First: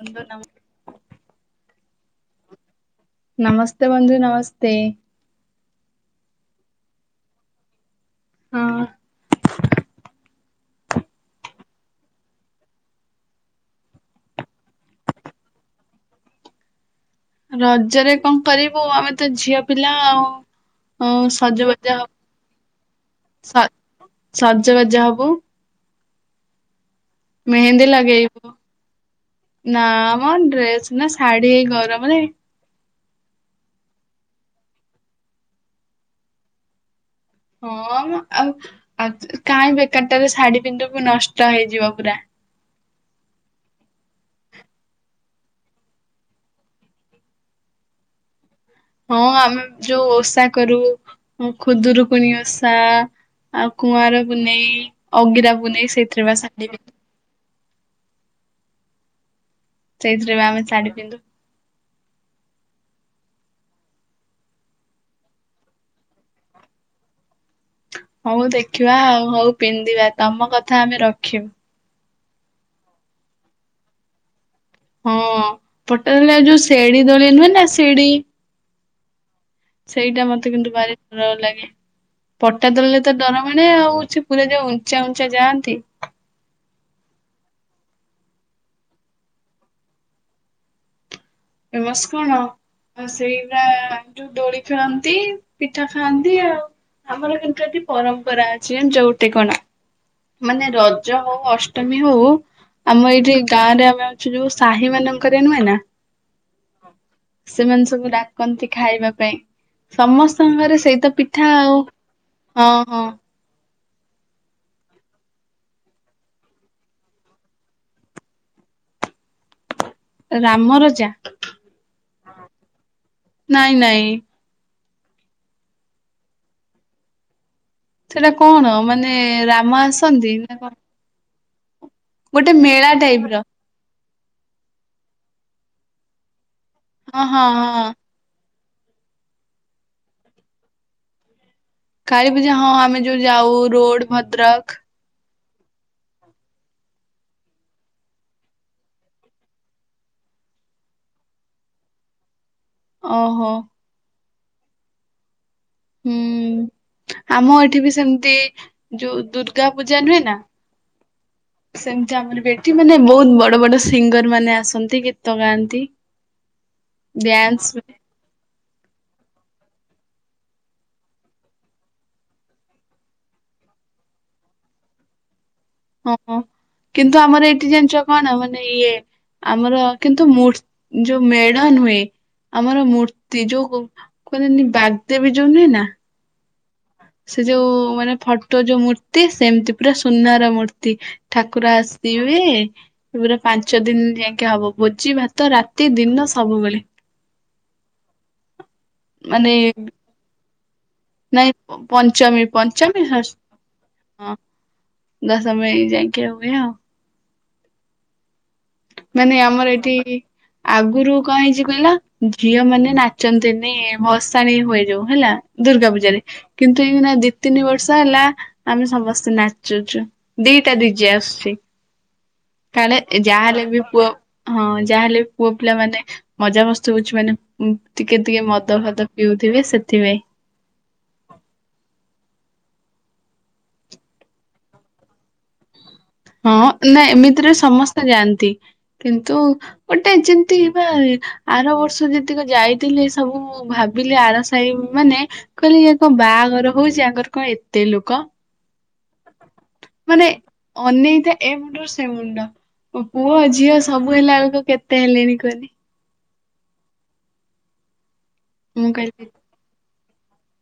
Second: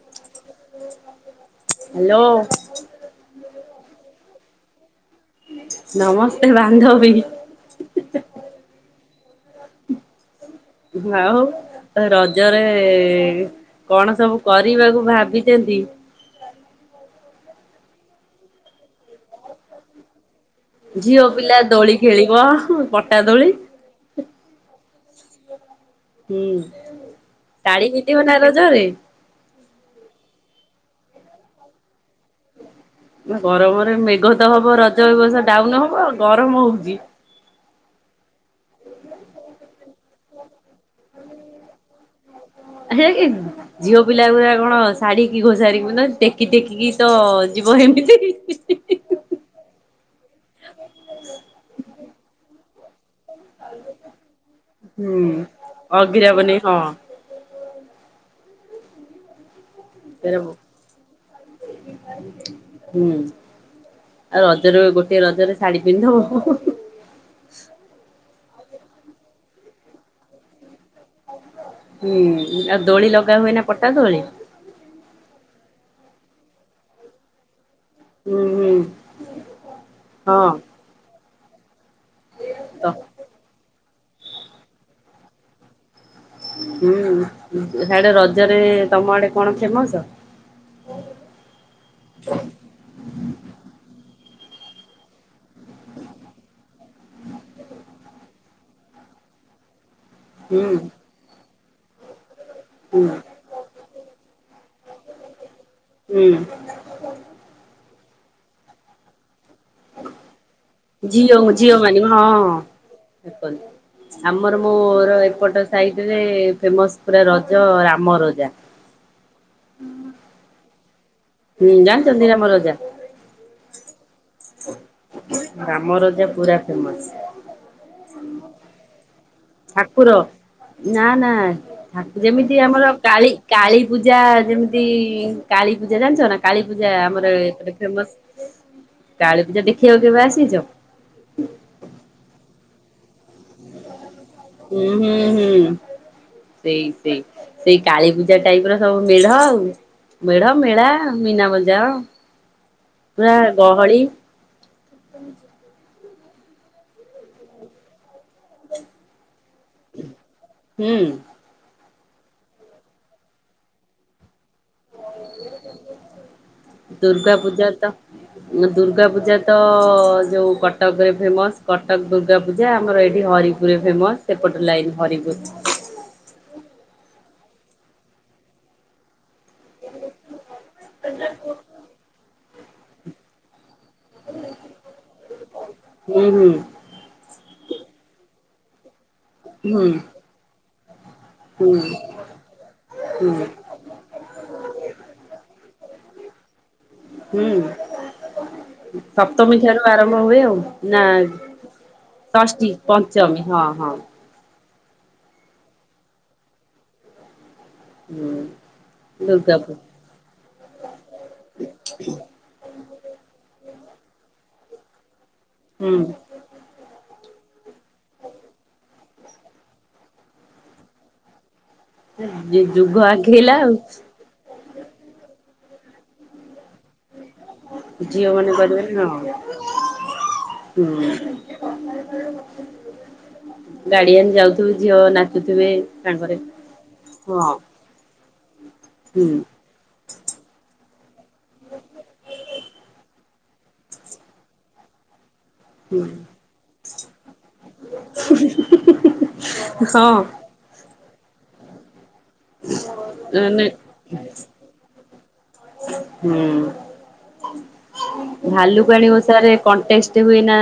ବନ୍ଦ ନାମ। [inaudible] ହ୍ୟାଲୋ। [unintelligible] ନମସ୍ତେ। ନମସ୍ତେ ବାନ୍ଧବୀ। [inaudible] ହଁ [unintelligible] ଆଉ ତ ରଜରେ [inaudible] କଣ ସବୁ କରିବାକୁ ଭାବୁଚନ୍ତି। [inaudible] ରଜରେ କଣ କରିବୁ ଆମେ ତ ଝିଅ ପିଲା ଆଉ। ହଁ ଝିଅ ପିଲା ସଜବାଜ ଦୋଳି ଖେଳିବ ପଟା ଦୋଳି। ସ ସଜବାଜ ହବୁ [inaudible] ହୁଁ। ଶାଢୀ ମେହେନ୍ଦୀ ପିନ୍ଧିବ ନା ଲଗେଇବୁ ରଜରେ [inaudible] ନା ଆମର ଡ୍ରେସ। ନା ଶାଢୀ ଏଇ ଗରମରେ। ଗରମରେ ମେଘ ତ ହବ ରଜ ଏବର୍ଷ ଡାଉନ ହବ ଆଉ ଗରମ ହଉଚି। ହଁମ ଆଉ ଆ କାହିଁ ବେକାରଟାରେ ଶାଢୀ ପି ନ୍ଧିବୁ ନଷ୍ଟ ହେଇଯିବ ପୁରା। [inaudible] ପିଲାଉରା କଣ ଶାଢୀ କି ଘୋଷାାରି ରବୁନା ଟେକି ଟେକିକି ତ ଯିବ ହେମିତି। ହଁ ଆମେ ଯୋଉ ପୁଣି ଆ ଶା ଆଉ କୁଆଁର ପୁନେଇଁ ହୁଁ ଅଗିରା ପୁନେଇଁ ସେଇଥିରେ ଅଗିରା ବା ବନେଇ ସାଢି ହଁ ପିନ୍ଧ [inaudible] ସେଇଥିରେ ବି ଆମେ ଶାଢୀ ପିନ୍ଧୁ। ହୁଁ [inaudible] ଆଉ ରଜରେ ଗୋଟେ ରଜରେ ଶାଢୀ ପିନ୍ଧିଦବ। [inaudible] ହଉ ଦେଖିବା ଆଉ ହଉ ପିନ୍ଧିବା ତମ କଥା ଆମେ ରଖିବୁ। ହୁଁ ଆଉ ଦୋଳି ଲଗା ହୁଏ ନା ପଟା ଦୋଳି? ହଁ ପଟା ଦୋଳି ଆଉ ଯୋଉ ଶେଢୀ ଦୋଳି ନୁହେଁ ନା। ଶିଡି ହୁଁ ହୁଁ [inaudible] ସେଇଟା ହଁ। ମତେ କିନ୍ତୁ ଭାରି ର ଲାଗେ। ପଟା ଦୋଳିରେ ତ ଡର ମାଡେ ଆଉ। ସେ ପୁରା ଯ ଉଞ୍ଚା ଉଞ୍ଚା ଯାଆନ୍ତି। ହୁଁ ସିଆଡେ ରଜରେ ତମ ଆଡେ କଣ ଫେମସ। [inaudible] ଫେମସ୍ କଣ ସେଇ ବା ଦୋଳି ଖେଳନ୍ତି ପିଠା ଖାଆନ୍ତି, ଆଉ ଆମର କିନ୍ତୁ ଏଠି ପରମ୍ପରା ଅଛି, ଯୋଉ ଗୋଟେ କଣ। ହୁଁ ମାନେ ରଜ ହଉ ଅଷ୍ ଟମି ହଉ। ହୁଁ ଆମ ଏଇଠି ଗାଁ ରେ ଆମେ ଅଛୁ ଯୋଉ ସାହି ମାନଙ୍କରେ ନୁହେଁ ନା। ହୁଁ ସେମାନେ ସବୁ ଡାକ୍ କନ୍ତି ଖାଇବା ପାଇଁ। ସମସ୍ତଙ୍କଘରେ ସେଇତ ଝିଅ ପିଠା ଝିଅ ଆଉ ମାନେ ହଁ ହଁ। ହଁ। ଆମର ମୋର ଏପଟ ସାଇଟରେ ଫେମସ ପୁରା ରଜ ରାମ ରଜା। ରାମ ରଜା। ହୁଁ ଜାନି ଚନ୍ତି ରାମ ରଜା। ନାଇଁ ନାଇଁ ରାମ ରଜା ପୁରା ଫେମସ। ସେଟା କଣ ମାନେ ରାମ ଆସନ୍ତି ନା କଣ। ଠାକୁ ଗୋଟେ ଯେମିତି ଆମର ମେଳା ଟାଇପ କାଳି ର କାଳି। ପୂଜା ଯେମିତି କାଳୀ ପୂଜା ଜାଣିଚ ନା। କାଳୀପୂଜା ହଁ ଆମର ହଁ ଏଇପଟେ ହଁ। ଫେମସ୍। କାଳୀ ପୂଜା ଦେଖିବାକୁ କେବେ ଆସିଚ। କାଳୀପୂଜା ହଁ ଆମେ ଯୋଉ ଯାଉ ରୋଡ ଭଦ୍ରକ। ହୁଁ ହୁଁ ହୁଁ ସେଇ ସେଇ ସେଇ ସେଇ କାଳୀ ପୂଜା ଟାଇପ ର ସବୁ ମେଢ ଆଉ ମେଢ ମେଳା ମୀନା ମଜାଅ। ପୁରା ଓହୋ ଗହଳି। [unintelligible] ହୁଁ ଆମ ଏଠି ବି ସେମିତି ଯୋଉ ଦୁର୍ ର୍ଗା ପୂଜା ନୁହେଁ ନା। ହୁଁ ସେମିତି ଆମରବି ଏଠି ମାନେ ବହୁତ ବଡ ବଡ ସିଙ୍ଗର ମାନେ ଆ ଆସନ୍ତି ଗୀତ ଗାନ୍ତି ବ୍ୟାନ୍ସ ବି ଦୁର୍ଗାପୂଜା ତ ଯେଉ କଟକରେ ଫେମସ୍ କଟକ ଦୁର୍ଗାପୂଜା ଆମର ଏଇଠି ହରିପୁରରେ ଫେମସ୍ ସେପଟ ଲାଇନ୍ ହରିପୁର। ହଁ ହଁ କିନ୍ତୁ ଆମର ଏଇଠି ଜାଣିଚ କଣ ମାନେ ଇଏ ଆମର କିନ୍ତୁ ମୂର୍ ଯୋ ମେଢନୁଏ। ଆମର ମୂର୍ତ୍ତି ଯୋଉ ମୁଁ କହିଲିନି ବାଗ ଦେବି ଯୋଉ ନୁହଁନା ହୁଁ ହୁଁ ସେ ଯୋଉ ମାନେ ଫଟୋ ଯୋଉ ମୂର୍ ତି ସେମତି ହୁଁ ପୁରା ସୁନାର ମୂର୍ ତି ଠାକୁର ହୁଁ ଆସିବେ ଏ ପୁରା ହୁଁ ପାଞ୍ଚ ଦିନ ଯାକେ ହବ ଭୋଜି ଭାତ ରାତି ଦିନ। ସବୁବେଳେ। ହୁଁ ମାନେ ସପ୍ତମୀ ଠାରୁ ଆରମ୍ଭ ହୁଏ ଆଉ। ନା ନାଇଁ ପଞ୍ଚମୀ ଷଷ୍ଠୀ ପଞ୍ଚମୀ ହ ହଁ ହଁ ଦଶମୟୀ ଯାଙ୍କେ ହୁଏ ଆଉ। ହୁଁ। ମାନେ ଦୁର୍ଗା ଆମର ପୂ ଏଇଠି ଆଗରୁ କଣ ହେଇଛି କହିଲା ଝିଅ ମାନେ ନାଚନ୍ତିନି। ଭର୍ଷାଣି ହୁଏ ଯାଉ ହେଲା ଦୁର୍ଗା ହୁଁ ପୂଜାରେ କିନ୍ତୁ ଏଇନା ଦେଖ୍ ତିନି ବର୍ଷ ହେଲା ଆମେ ସମସ୍ତେ ନାଚୁଛୁ ଦିଟା ଦିଜେ ଆସୁଛି। ଯୁ କାଳେ ଯୁଗୁ ଆଗେଇଲା ଯାହାହେଲେ ବି ଆଉ ପୁଅ ହଁ ଯାହାହେଲେ ପୁଅ ପିଲା ମାନେ ମଜା ମସ୍ତ ହଉଛି ମାନେ ଟିକେ ଝିଅ ଟିକେ ମାନେ ମଦ କରିବେ ଫଦ ହଁ ପିଉଥିବେ ସେଥିପାଇଁ ହୁଁ ଗାଡିଆନ ଯାଉଥିବେ ଝିଅ ନାଚୁଥିବେ ସାଙ୍ଗରେ ହଁ ନା ହଁ ଏମିତିରେ ସମସ୍ତେ ଯାଆନ୍ତି ହୁଁ କିନ୍ତୁ? ଗୋଟେ ଯେମିତି ବା ଆର ବର୍ଷ ଯେତିକ ଯାଇଥିଲେ। ସବୁ ଭାବିଲେ ଆରସାଇ ମାନେ କହିଲେ ଇଏ ହୁଁ ତ ବାହାଘର ହଉଛି ଆଙ୍କର କଣ ଏତେ ଲୋକ ହୁଁ ହୁଁ ହଁ। କ ଏ ମୁଣ୍ଡୁରୁ ସେ ସେ ମୁଣ୍ଡ ମୋ ପୁଅ ମାନେ ଝିଅ ସବୁ ହେଲା ବେଳକୁ କେତେ ହେଲେଣି କହିଲେ ହୁଁ। ମୁଁ ଭାଲୁକାଣି କହିଲି ଓଷାରେ କଣ୍ଟେସ ହୁଏନା?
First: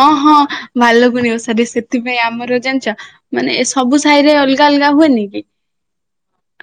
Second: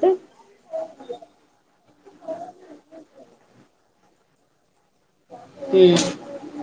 ହଁ ହଁଭକୁକୁଣି ଓଷା ରେ ସେଥିପାଇଁ ଆମର ଜାଣିଛ ମାନେ ଏସବୁ ସବୁ ସାାଇରେ ଅଲଗା ଅଲଗା ହୁଏନି କି ହୁଁ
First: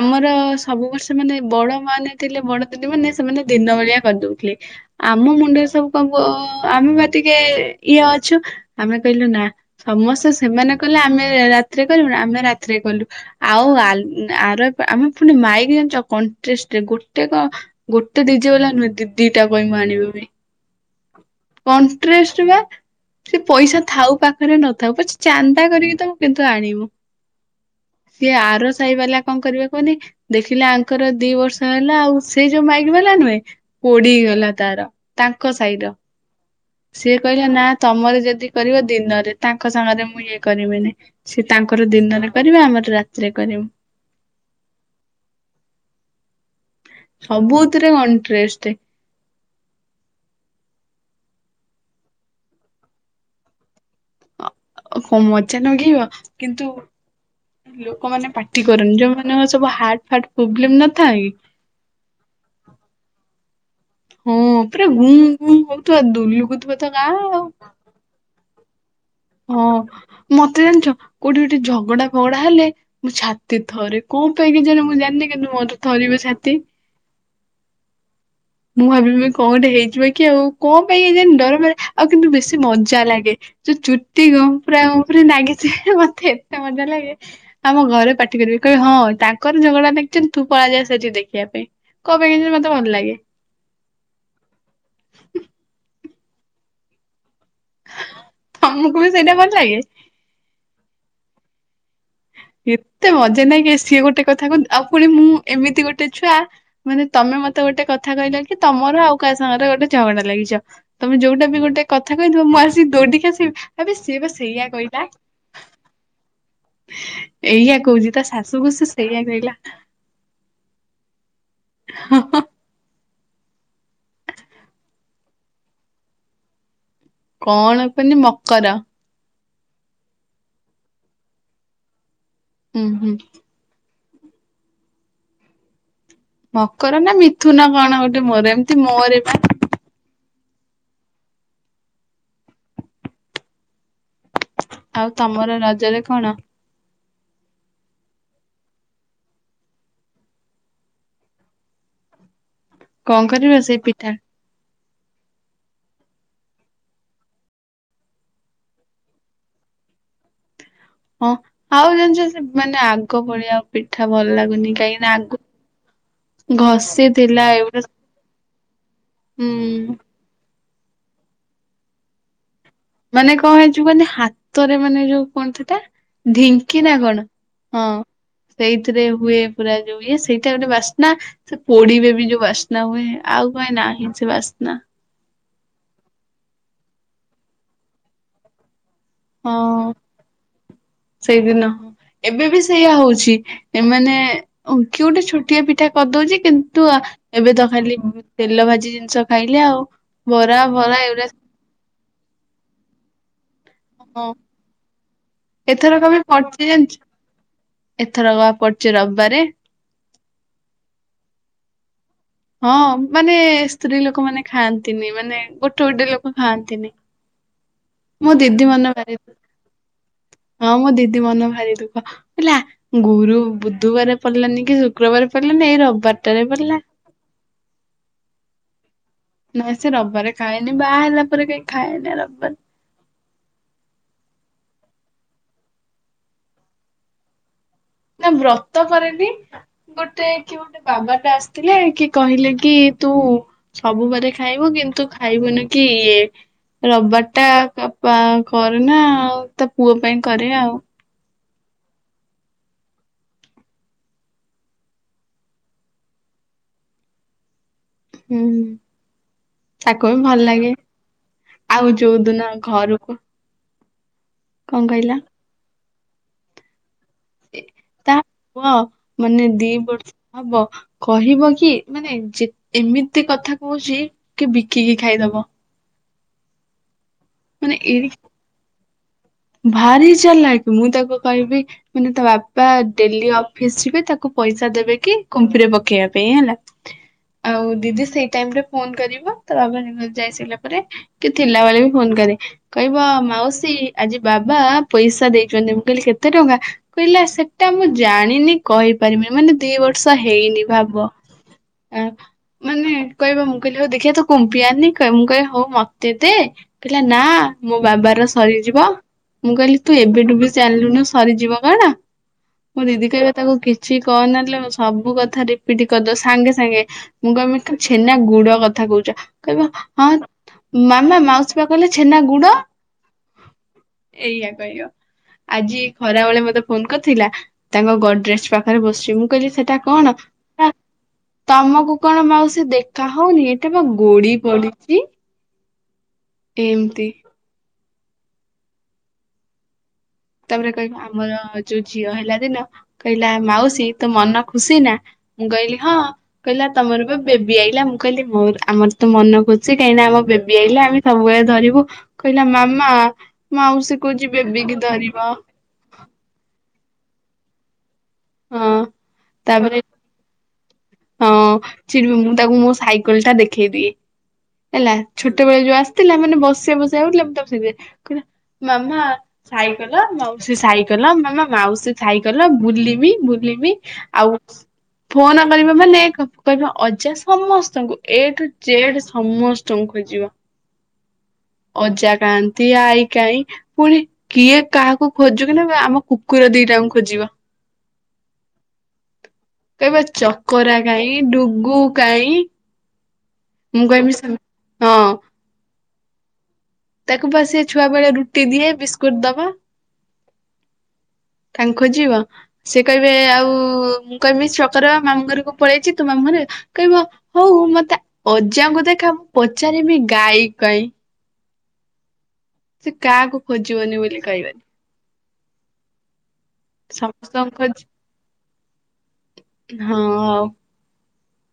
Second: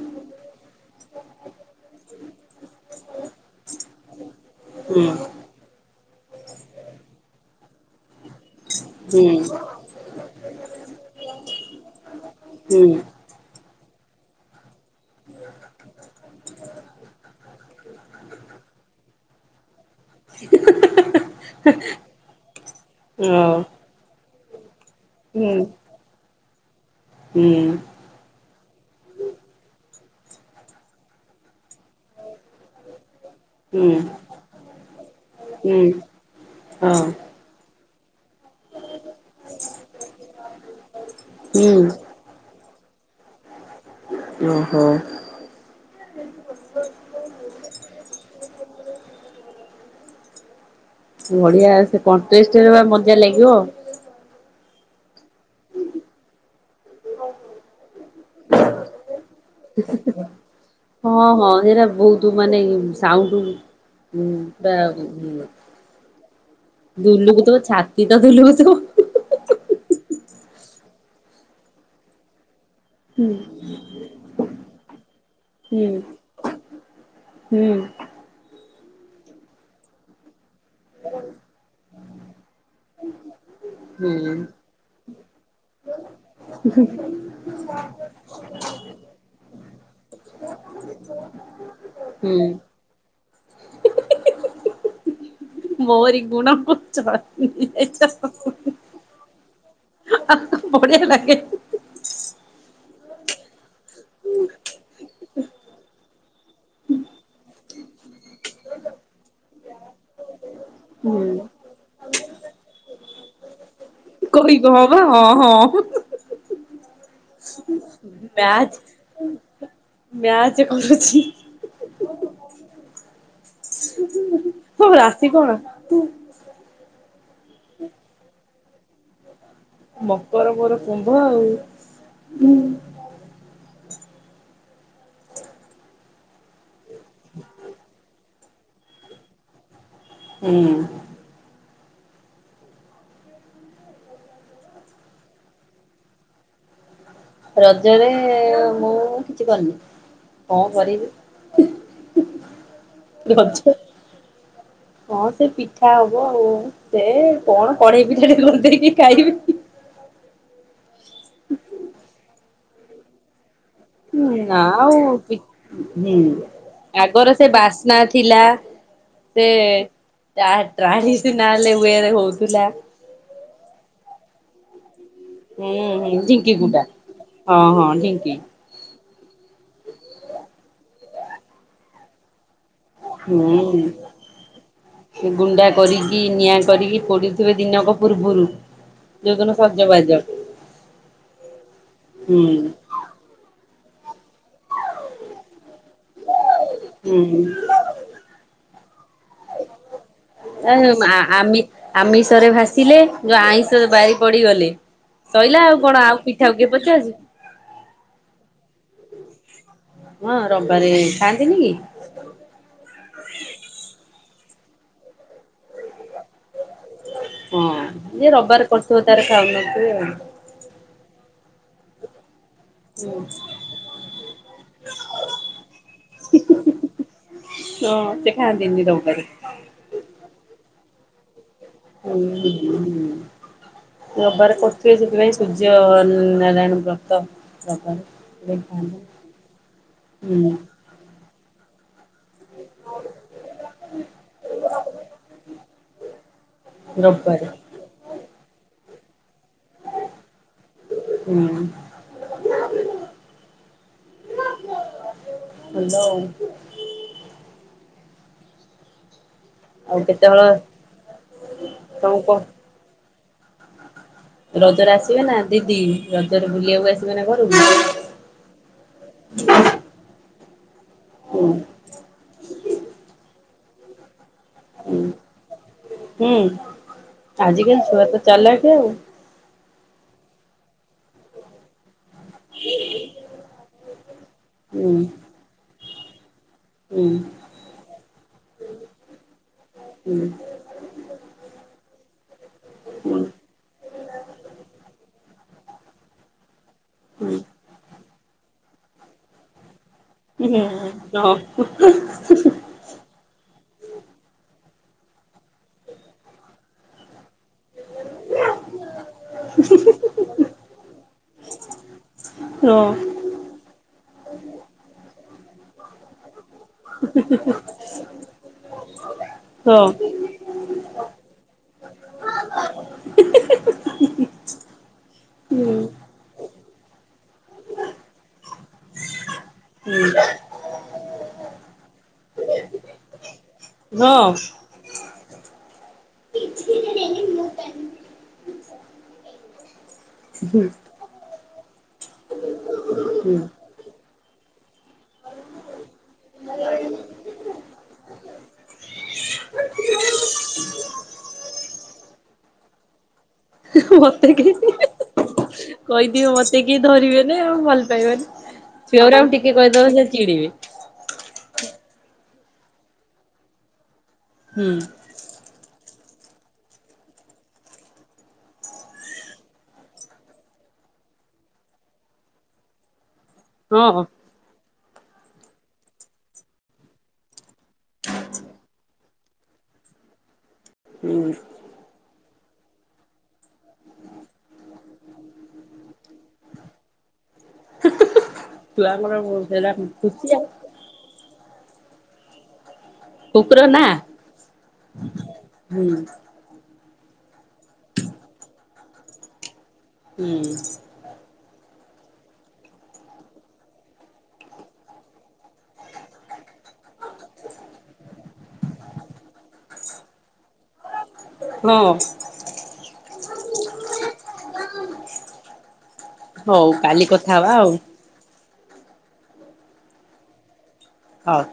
ଆମର ସବୁ ବର୍ଷ ମାନେ ବଡ ମାନେ ଥିଲେ ବଡ ଦିଦି ମାନେ ସେମାନେ ଦିନ ବେଳିଆ କରିଦଉଥିଲେ ହୁଁ ଆମ ମୁଣ୍ଡରେ ସବୁ କଣ ଆମେ ବା ଟିକେ ଇଏ ଅ ଛୁ ଆମେ ହୁଁ କହିଲୁ ନା ସମସ୍ତେ ସେମାନେ କହିଲେ ଆମେ ରାତିରେ କରିବ ଆମେ ରାତିରେ ହୁଁ କଲୁ ଆଉ ଆ ଆର ଆମେ ପୁଣି ମାଇକ୍ ଜାଣିଛ କଣ୍ଟେଷ୍ଟରେ ଗୋଟେକ ଗୋଟେ ଡିଜେ ବଲା ନୁହେଁ ଦିଟା କହି ମୁଁ ଆଣିବି? ହୁଁ ହୁଁ ହୁଁ। କଣ୍ଟ୍ରେଷ୍ଟ ପା ସେ ଓ ପଇସା ଥାଉ ପା ହରେ ନ ଥାଉ ପଛେ ହୁଁ ଚାନ୍ଦା କରିକି ତମ କେ ତୁ ଆଣିବୁ। ହୁଁ ସିଏ ଆର ସାହିବାଲା କଁ କରିବେ କୁହନି ଦେଖିଲା ଆଙ୍କର ଦି ବର୍ଷ ହେଲା ଆଉ ସେ ଯୋଉ ମାଇକ ବାଲା ନୁହେଁ ହୁଁ ପୋଡିି଼ଗଲା ତାର ତାଙ୍କ ହୁଁ ସାଇର ହଁ ସିଏ କହିଲା ନାଁ ନାଁ ତମର ଯ ଦି କରିବ ଦିନରେ ତାଙ୍କ ସାଙ୍ଗରେ ମୁଁ ଇଏ କରିମିନି ସିଏ ହୁଁ ତାଙ୍କର ଦିନରେ କରିବେ ଆମର ରାତିରେ କରିମୁ। ଓହୋ। ସବୁଥିରେ କଣ୍ଟ୍ରେଷ୍ଟ। ବଢ଼ିଆ ଆଉ ସେ କଣ୍ଟ୍ରେଷ୍ଟରେ ପା ମଜା ଲାଗିବ। ଅ ମଜା ନାଗେଇବ କିନ୍ତୁ ଲୋକମାନେ ପାଟି କରନ୍ତି ଯୋଉମନଙ୍କର ସବୁ ହାଟ୍ ଫାଟ୍ ପୋବଲେମ୍ ନଥାଏ ହଁ କି ହଁ ହେରା ବହୁତ ମାନେ ସାଉଣ୍ଡ ହଁ ପୁରା ଗୁଁ ଗୁଁ ହୋଉଥୁବ ଦୁଲୁକୁୁଥୁବ ତ ଗାଁ ଆଉ। ଦୁଲୁକୁଥିବ ଛାତି ତ ଦୁଲୁକୁଥିବ। ହଁ ମତେ ଜାଣିଚ କୋଉଠି ଗୋଟେ ଝଗଡ଼ା ଫଗଡ଼ା ହେଲେ ମୋ ହୁଁ ଛାତି ଥରେ କଁ ପାଇଁ କେଜାଣେ ମୁଁ ଜାଣିନି କିନ୍ତୁ ମୋର ତ ହୁଁ ଥରିବ ଛାତି। ହୁଁ ମୁଁ ଭାବିମି କଁ ଗୋଟେ ହେଇଯିବ କି ଆଉ। କଁ ପାଇଁ କେଜାଣେ ଡର ମାରେ ଆଉ କିନ୍ତୁ ବେଶୀ ମଜା ଲାଗେ। ଯୋଉ ଚୁଟି ହୁଁ ଗ ଉମ୍ପୁରା ଉମ୍ପୁରି ନାଗି ଚେ ମ ତେ ଏତେ ମଜା ଲାଗେ ଆମ ଘରେ ପାଟି କରିବେ କହିବେ ହଁ ତାଙ୍କର ଝଗଡ଼ା ଲାଗିଚନ୍ତି ତୁ ପଳା ଯା ସେଇଠି ଦେଖିବା ପାଇଁ କଁ ପାଇଁ ହୁଁ। କେଜାଣି ମତେ ଭଲ ଲାଗେ। [unintelligible] ଓରି ଗୁଣ ପଚ ତମକୁ ବି ସେଇଟା ଭଲ ଲାଗେ? ବଢ଼ିଆ ଲା ଗେ ଏତେ ମଜାନାଗେ ସିଏ ଗୋଟେ କଥା କୁହନ୍ତି ଆଉ ଫୁଣି ମୁଁ ଏମିତି ଗୋଟେ ଛୁଆ ମାନେ ତମେ ମତେ ଗୋଟେ କଥା କହିଲ କି ତମର ଆଉ କାହା ସାଙ୍ଗରେ ଗୋଟେ ଝଗଡ଼ା ଲାଗିଚ। ତମେ ହୁଁ ଯୋଉଟା ବି ଗୋଟେ କଥା କହିଥିବ ମୁଁ ଆସି ଦୌଡ଼ିକି ଆସିବି ଆବେ ସିଏ ବା ସେଇଆ କହିବ ହଁ ବା କହିଲା ହଁ ହଁ। ଏଇଆ କହୁଛି ତା ଶାଶୁକୁ ମ୍ୟାଚ ସେ ସେଇଆ କହିଲା ମ୍ୟାଚ କରୁଚି। ହଁ ହଁ। ତୋ ରାସି କଣ? କଣ ପେନି ମକର। ମକର ମୋର କୁମ୍ଭ ଆଉ । ହୁଁ ହୁଁ । ମ କର ନା ମିଥୁନ କଣ ଗୋଟେ ମୋର ଏମତି ମ ରେ ବା । ହୁଁ। ଆଉ ତମର ରଜରେ କଣ? ରଜରେ ମୁଁ କିଛି କରିନି କଣ କରିବି । କଣ କରିବା ସେଇ ପିଠା । ହଁ ସେ ପିଠା ହବ ଆଉ ସେ କଣ କଢେଇ ପିଠାଟେ କରିଦେଇକି ଖାଇବି । ହଁ ଆଉ ଜାଣିଚ ସେ ମାନେ ଆଗ ଭଳିଆ ଆଉ ପିଠା ଭଲ ନା ଲାଗୁନି ଆଉ କାହିଁକି ନା ଆଗ ପି ହୁଁ ଘଷି ଆଗର ଥିଲା ସେ ଏଗୁଡା ବାସ୍ନା ଥିଲା ସେ ହୁଁ ତା ଟ୍ରାଡିସନାଲ ଓଏ ରେ ହଉଥିଲା। ମାନେ କଣ ହେଇଚି କୁହନି ମାନେ ହାତରେ ମାନେ ଯୋଉ କଣ ହୁଁ ସେଇଟା ହୁଁ କୁଟା ଢିଙ୍କି ନା କଣ ହଁ ସେଇଥିରେ ହୁଏ ପୁରା ଯୋଉ ଇଏ ସେଇଟା ଗୋଟେ ବାସ୍ନା ସେ ପୋଡିବେ ବି ଯୋଉ ବାସ୍ ନା ହୁଏ ଆଉ କାଇଁ ନାହିଁ ସେ ବାସ୍ନା। ସେ ଗୁଣ୍ଡା କରିକି ନିଆଁ କରିକି ପୋଡ଼ିଥିବେ ଦିନକ ପୂର୍ବରୁ। ହଁ ଯୋଉଦିନ ସଜବାଜ। ସେଇଦିନ ହଁ ହୁଁ ଏବେ ବି ସେଇଆ ହଉଛି ଏମାନେ ଓ କି ଗୋଟେ ଛୋଟିଆ ପିଠା କରିଦଉଛି କିନ୍ତୁ ହୁଁ। ଏବେ ତ ଖାଲି ତେଲ ଭାଜି ଜିନିଷ ଖାଇଲେ ଆଉ। ବରା ଆ ଫରା ଆ ଏଗୁଡା ଆମି ଆମିଷରେ ଭାସି ଲେ ଯୋଉ ଆଇଁଷ ଯୋଉ ବାରି ହଁ ପଡିଗଲେ ସଇଲା ଆଉ କଣ ଏଥରକ ବି ଆଉ ପିଠାକୁ ପଡିଛି କିଏ ଜାଣିଛୁ ପଚାରୁଛି। ଏଥରକ ବା ପଡୁଛି ରବିବାରେ। ହଁ ରବିବାରେ ଖାଆନ୍ତିନି କି? ହଁ ମାନେ ସ୍ତ୍ରୀ ଲୋକମାନେ ଖାଆନ୍ତିନି ମାନେ ଗୋଟେ ଗୋଟେ ଲୋକ । ଖାଆନ୍ତିନି ହଁ ଯିଏ ମୋ ରବିବାର ଦିଦି ମନ କରୁଥିବ ଭାରି ତାର ଖାଉନଥିବେ ଆଉ। ଦୁଃଖ ହଁ ମୋ ଦିଦି ମନ ଭାରି ଦୁଃଖ। [unintelligible] ଇଲା ଗୁରୁ ବୁଧବାର ପଡିଲାନି କି ଶୁକ୍ରବାର ପଡିଲାନି ଏଇ ରବିବାରଟାରେ ପଡିଲା। ହଁ ସେ ଖାଆନ୍ତିନି ରବି ନାଇଁ ସେ ରବିବାରେ ଖାଏନି ବାହା ହେଲା ପରେ କାଇଁ ଖାଏନା ହୁଁ ରବିବାରେ ହୁଁ ରବିବାରେ ତ ସିଏ ସେଥିପାଇଁ ସୂର୍ଯ୍ୟ ନାରାୟଣ ବ୍ରତ ରବିବାରେ। ନା ସେଥିପାଇଁ ବ୍ରତ ଖାଆନ୍ତି କରେନି ଗୋଟେ ହୁଁ କିଏ ଗୋଟେ ବାବା ଟା ଆସିଥିଲେ କି କହିଲେ କି ତୁ ସବୁ ବାରେ ଖାଇବୁ କିନ୍ତୁ ଖାଇବୁନ କି ଇଏ ରବିବାରେ ରବାର ଟା ନା ଆଉ ତା ପୁଅ ପାଇଁ କରେ ଆଉ। ହୁଁ ହାଲୋ। ହୁଁ ହୁଁ। ଆଉ ତାକୁ ବି କେତେବେଳେ ଭଲ ଲାଗେ ଆଉ ଯୋଉ ତମକୁ ଦିନ ଘରକୁ କଣ ରଜରେ କହିଲ ଆସିବେ ନା ଦିଦି। ରଜରେ ବୁଲିବାକୁ ଆସିବେ ନା ଘରକୁ? ତା ପୁଅ ମାନେ ଦି ବର୍ଷ ହବ ହୁଁ କହିବ କି ମାନେ ଯେ ଏମିତି କଥା ହୁଛିି କି ବିକିକି ହୁଁ ଖାଇଦବ। ମାନେ ଆଜିିକାଲି ଛୁଆ ଏଇ ତ ଚାଲାକ [inaudible] ଭାରି ଚାଲାକ। ମୁଁ ତାକୁ କହିବି ମାନେ ତା ବାପା ଡେଲି ଅଫିସ ଯିବେ। ତାକୁ ପଇସା ହୁଁ ଦେବେ କି କୁମ୍ପିରେ ପକେଇବା ଏଇୟା ନା ହୁଁ ଆଉ ଦିଦି ସେଇ ଟାଇମ ରେ ଫୋନ କରିବ। ତା ବାବା ହୁଁ ଯାଇ ସାରିଲା ପରେ। କି ଥିଲା ବେଳେ ବି ଫୋନ କରେ। କହିବ ହୁଁ ମାଉସୀ ବାବା ପଇସା ଦେଇଛନ୍ତି। ମୁଁ କହିଲି କେତେ ଟଙ୍କା? କହିଲା ହୁଁ ସେଟା ମୁଁ ଜାଣିନି କହିପାରିବିନି। ମାନେ ଦି ବର୍ଷ ହୁଁ ହେଇନି ଭାବ ହଁ ହଁ ଆ ମାନେ କହିବା ମୁଁ କହିଲି ଦେଖିବା ତ କ ବିୟାନି କହେ ମୁଁ କହେ ହଉ ମତେ ଦେ ପହିଲା ନା। ମୋ ବାବା ର ଶରୀ ଯବ, ମୁଁ କହିଲି ତୁ ଏବେଠୁ ବି ଚାଲିଲୁନୁ ସରିଯିବ କଣ ମୋ ଦିଦି କହିବା ତାକୁ କିଛି କିଛି କହ ନହେଲେ ସବୁ କଥା ରିପିଟ୍ କରିଦ ସାଙ୍ଗେ ସାଙ୍ଗେ। ମୁଁ କହମି ଛେନା ଗୁଡ କଥା କହୁଛି ଚ କହିବ ହଁ ମାମା ମାଉସୀ ପା କହିଲେ ଛେନା ଗୁଡ। ଏଇଆ କହିବ ହୁଁ ଆଜି ଖରା ବେଳେ ମତେ ଫୋନ କରିଥିଲା ତାଙ୍କ ଗଡ୍ରେଜ ପାଖରେ ବସିଚି, ମୁଁ କହିଲି ସେଟା କଣ ତମକୁ କଣ ମାଉସ ଦେଖା ହଉନି ଏଟା ବା ଗୋଡି ହଁ ପଡିଚି। ତିମ ତି [unintelligible] ତାପରେ କହିବା ଆମର ଯୋଉ ଝିଅ ହେଲା ଦିନ କହିଲା ହୁଁ ମାଉସୀ ତତୋ ମନ ଖୁସି ନା ମୁଁ କହିଲି ହଁ କହିଲା ତମର ଏ ବେବି ଆଇଲା ମୁଁ କହିଲି ମୋର ଆମର ତ ମନ ଖୁସି ଅଛି କାହିଁକି ଆମ ବେବି ଆଇଲା ଆମେ ସବୁବେଳେ ଧରିବୁ କହିଲା ମା ମା ମାଉସି ମତେ କହୁଚି କି ବେବିକିି ଧରି କହିଦିଅ ମ ତେ କିଏ ଧରିବେନି ଆଉ କହିବନି ହଁ ଛୁଆରାଙ୍କୁ ଟିକେ ତାପରେ କହିଦବ ସେ ଚିଡ଼ିବେ ହଁ ଚିଡି ମୁଁ ତାକୁ ମୁଁ ସାଇକେଲ ଟା ଦେଖେଇଦିଏ। ହୁଁ ହେଲା ଛୋଟବେେଳେ ଯୋଉ ଆ ଥିଲା ମାନେ ବସିବା ବସିବା ହୋଉଥିଲା ମୁଁ ତାକୁ କହିଲା ମାମା ସାଇକେଲ ମାଉସୀ ସାଇକେଲ ମାମା ମାଉସୀ ସାଇକେଲ ବୁଲମି ବୁଲି ବୁଲିମି ହଁ ଆଉ ଫୋନ କରିବା ମାନେ କରିବା ଅଜା ସମସ୍ତଙ୍କୁ ଏଠୁ ଜେଡ୍ ସମସ୍ତଙ୍କୁ ଖୋଜିବ। ହୁଁ ଅଜା କା ତିଆ ଆଇ କାଇଁ ପୁଣି କିଏ କାହାକୁ ଖୋଜୁ କି ନା ଆମ କୁକୁର ଦିଟାଙ୍କୁ ଖୋଜିବ। ଛୁଆଲୋକ ସେଇରା ଖୁସି ଆଉ କୋରା କାଇଁ ଡୁ ଗୁ କାଇଁ କୁକୁର ନାଁ ମୁଁ କହିବି ସେ ହଁ ହୁଁ। ତାକୁ ପା ସେ ଛୁଆ ବେଳେ ରୁଟି ଦିଏ ବିସ୍କୁଟ ଦବ। ହୁଁ। ତାଙ୍କୁ ଖୋଯିବ ସେ କହିବେ ଆଉ ମୁଁ କହିବି ଚକରା ମାମୁଁ ଘରକୁ ପଳେଇଚି ତୁ ମାମୁଁ ଘରେ କହିବ ହୋଉ ମତେ ଅଜାଙ୍କୁ ଦେଖା ମୁଁ ପଚାରିବି ଗାଈ କାଇଁ ହଁ। ସେ କାହାକୁ ଖୋଜିବନି ବୋଲି କହିବନି ହଉ କାଲି କଥା ହବା ସମସ୍ତଙ୍କୁ ଆଉ ଖୋଜି ହଁ ଆଉ ହୋଉ।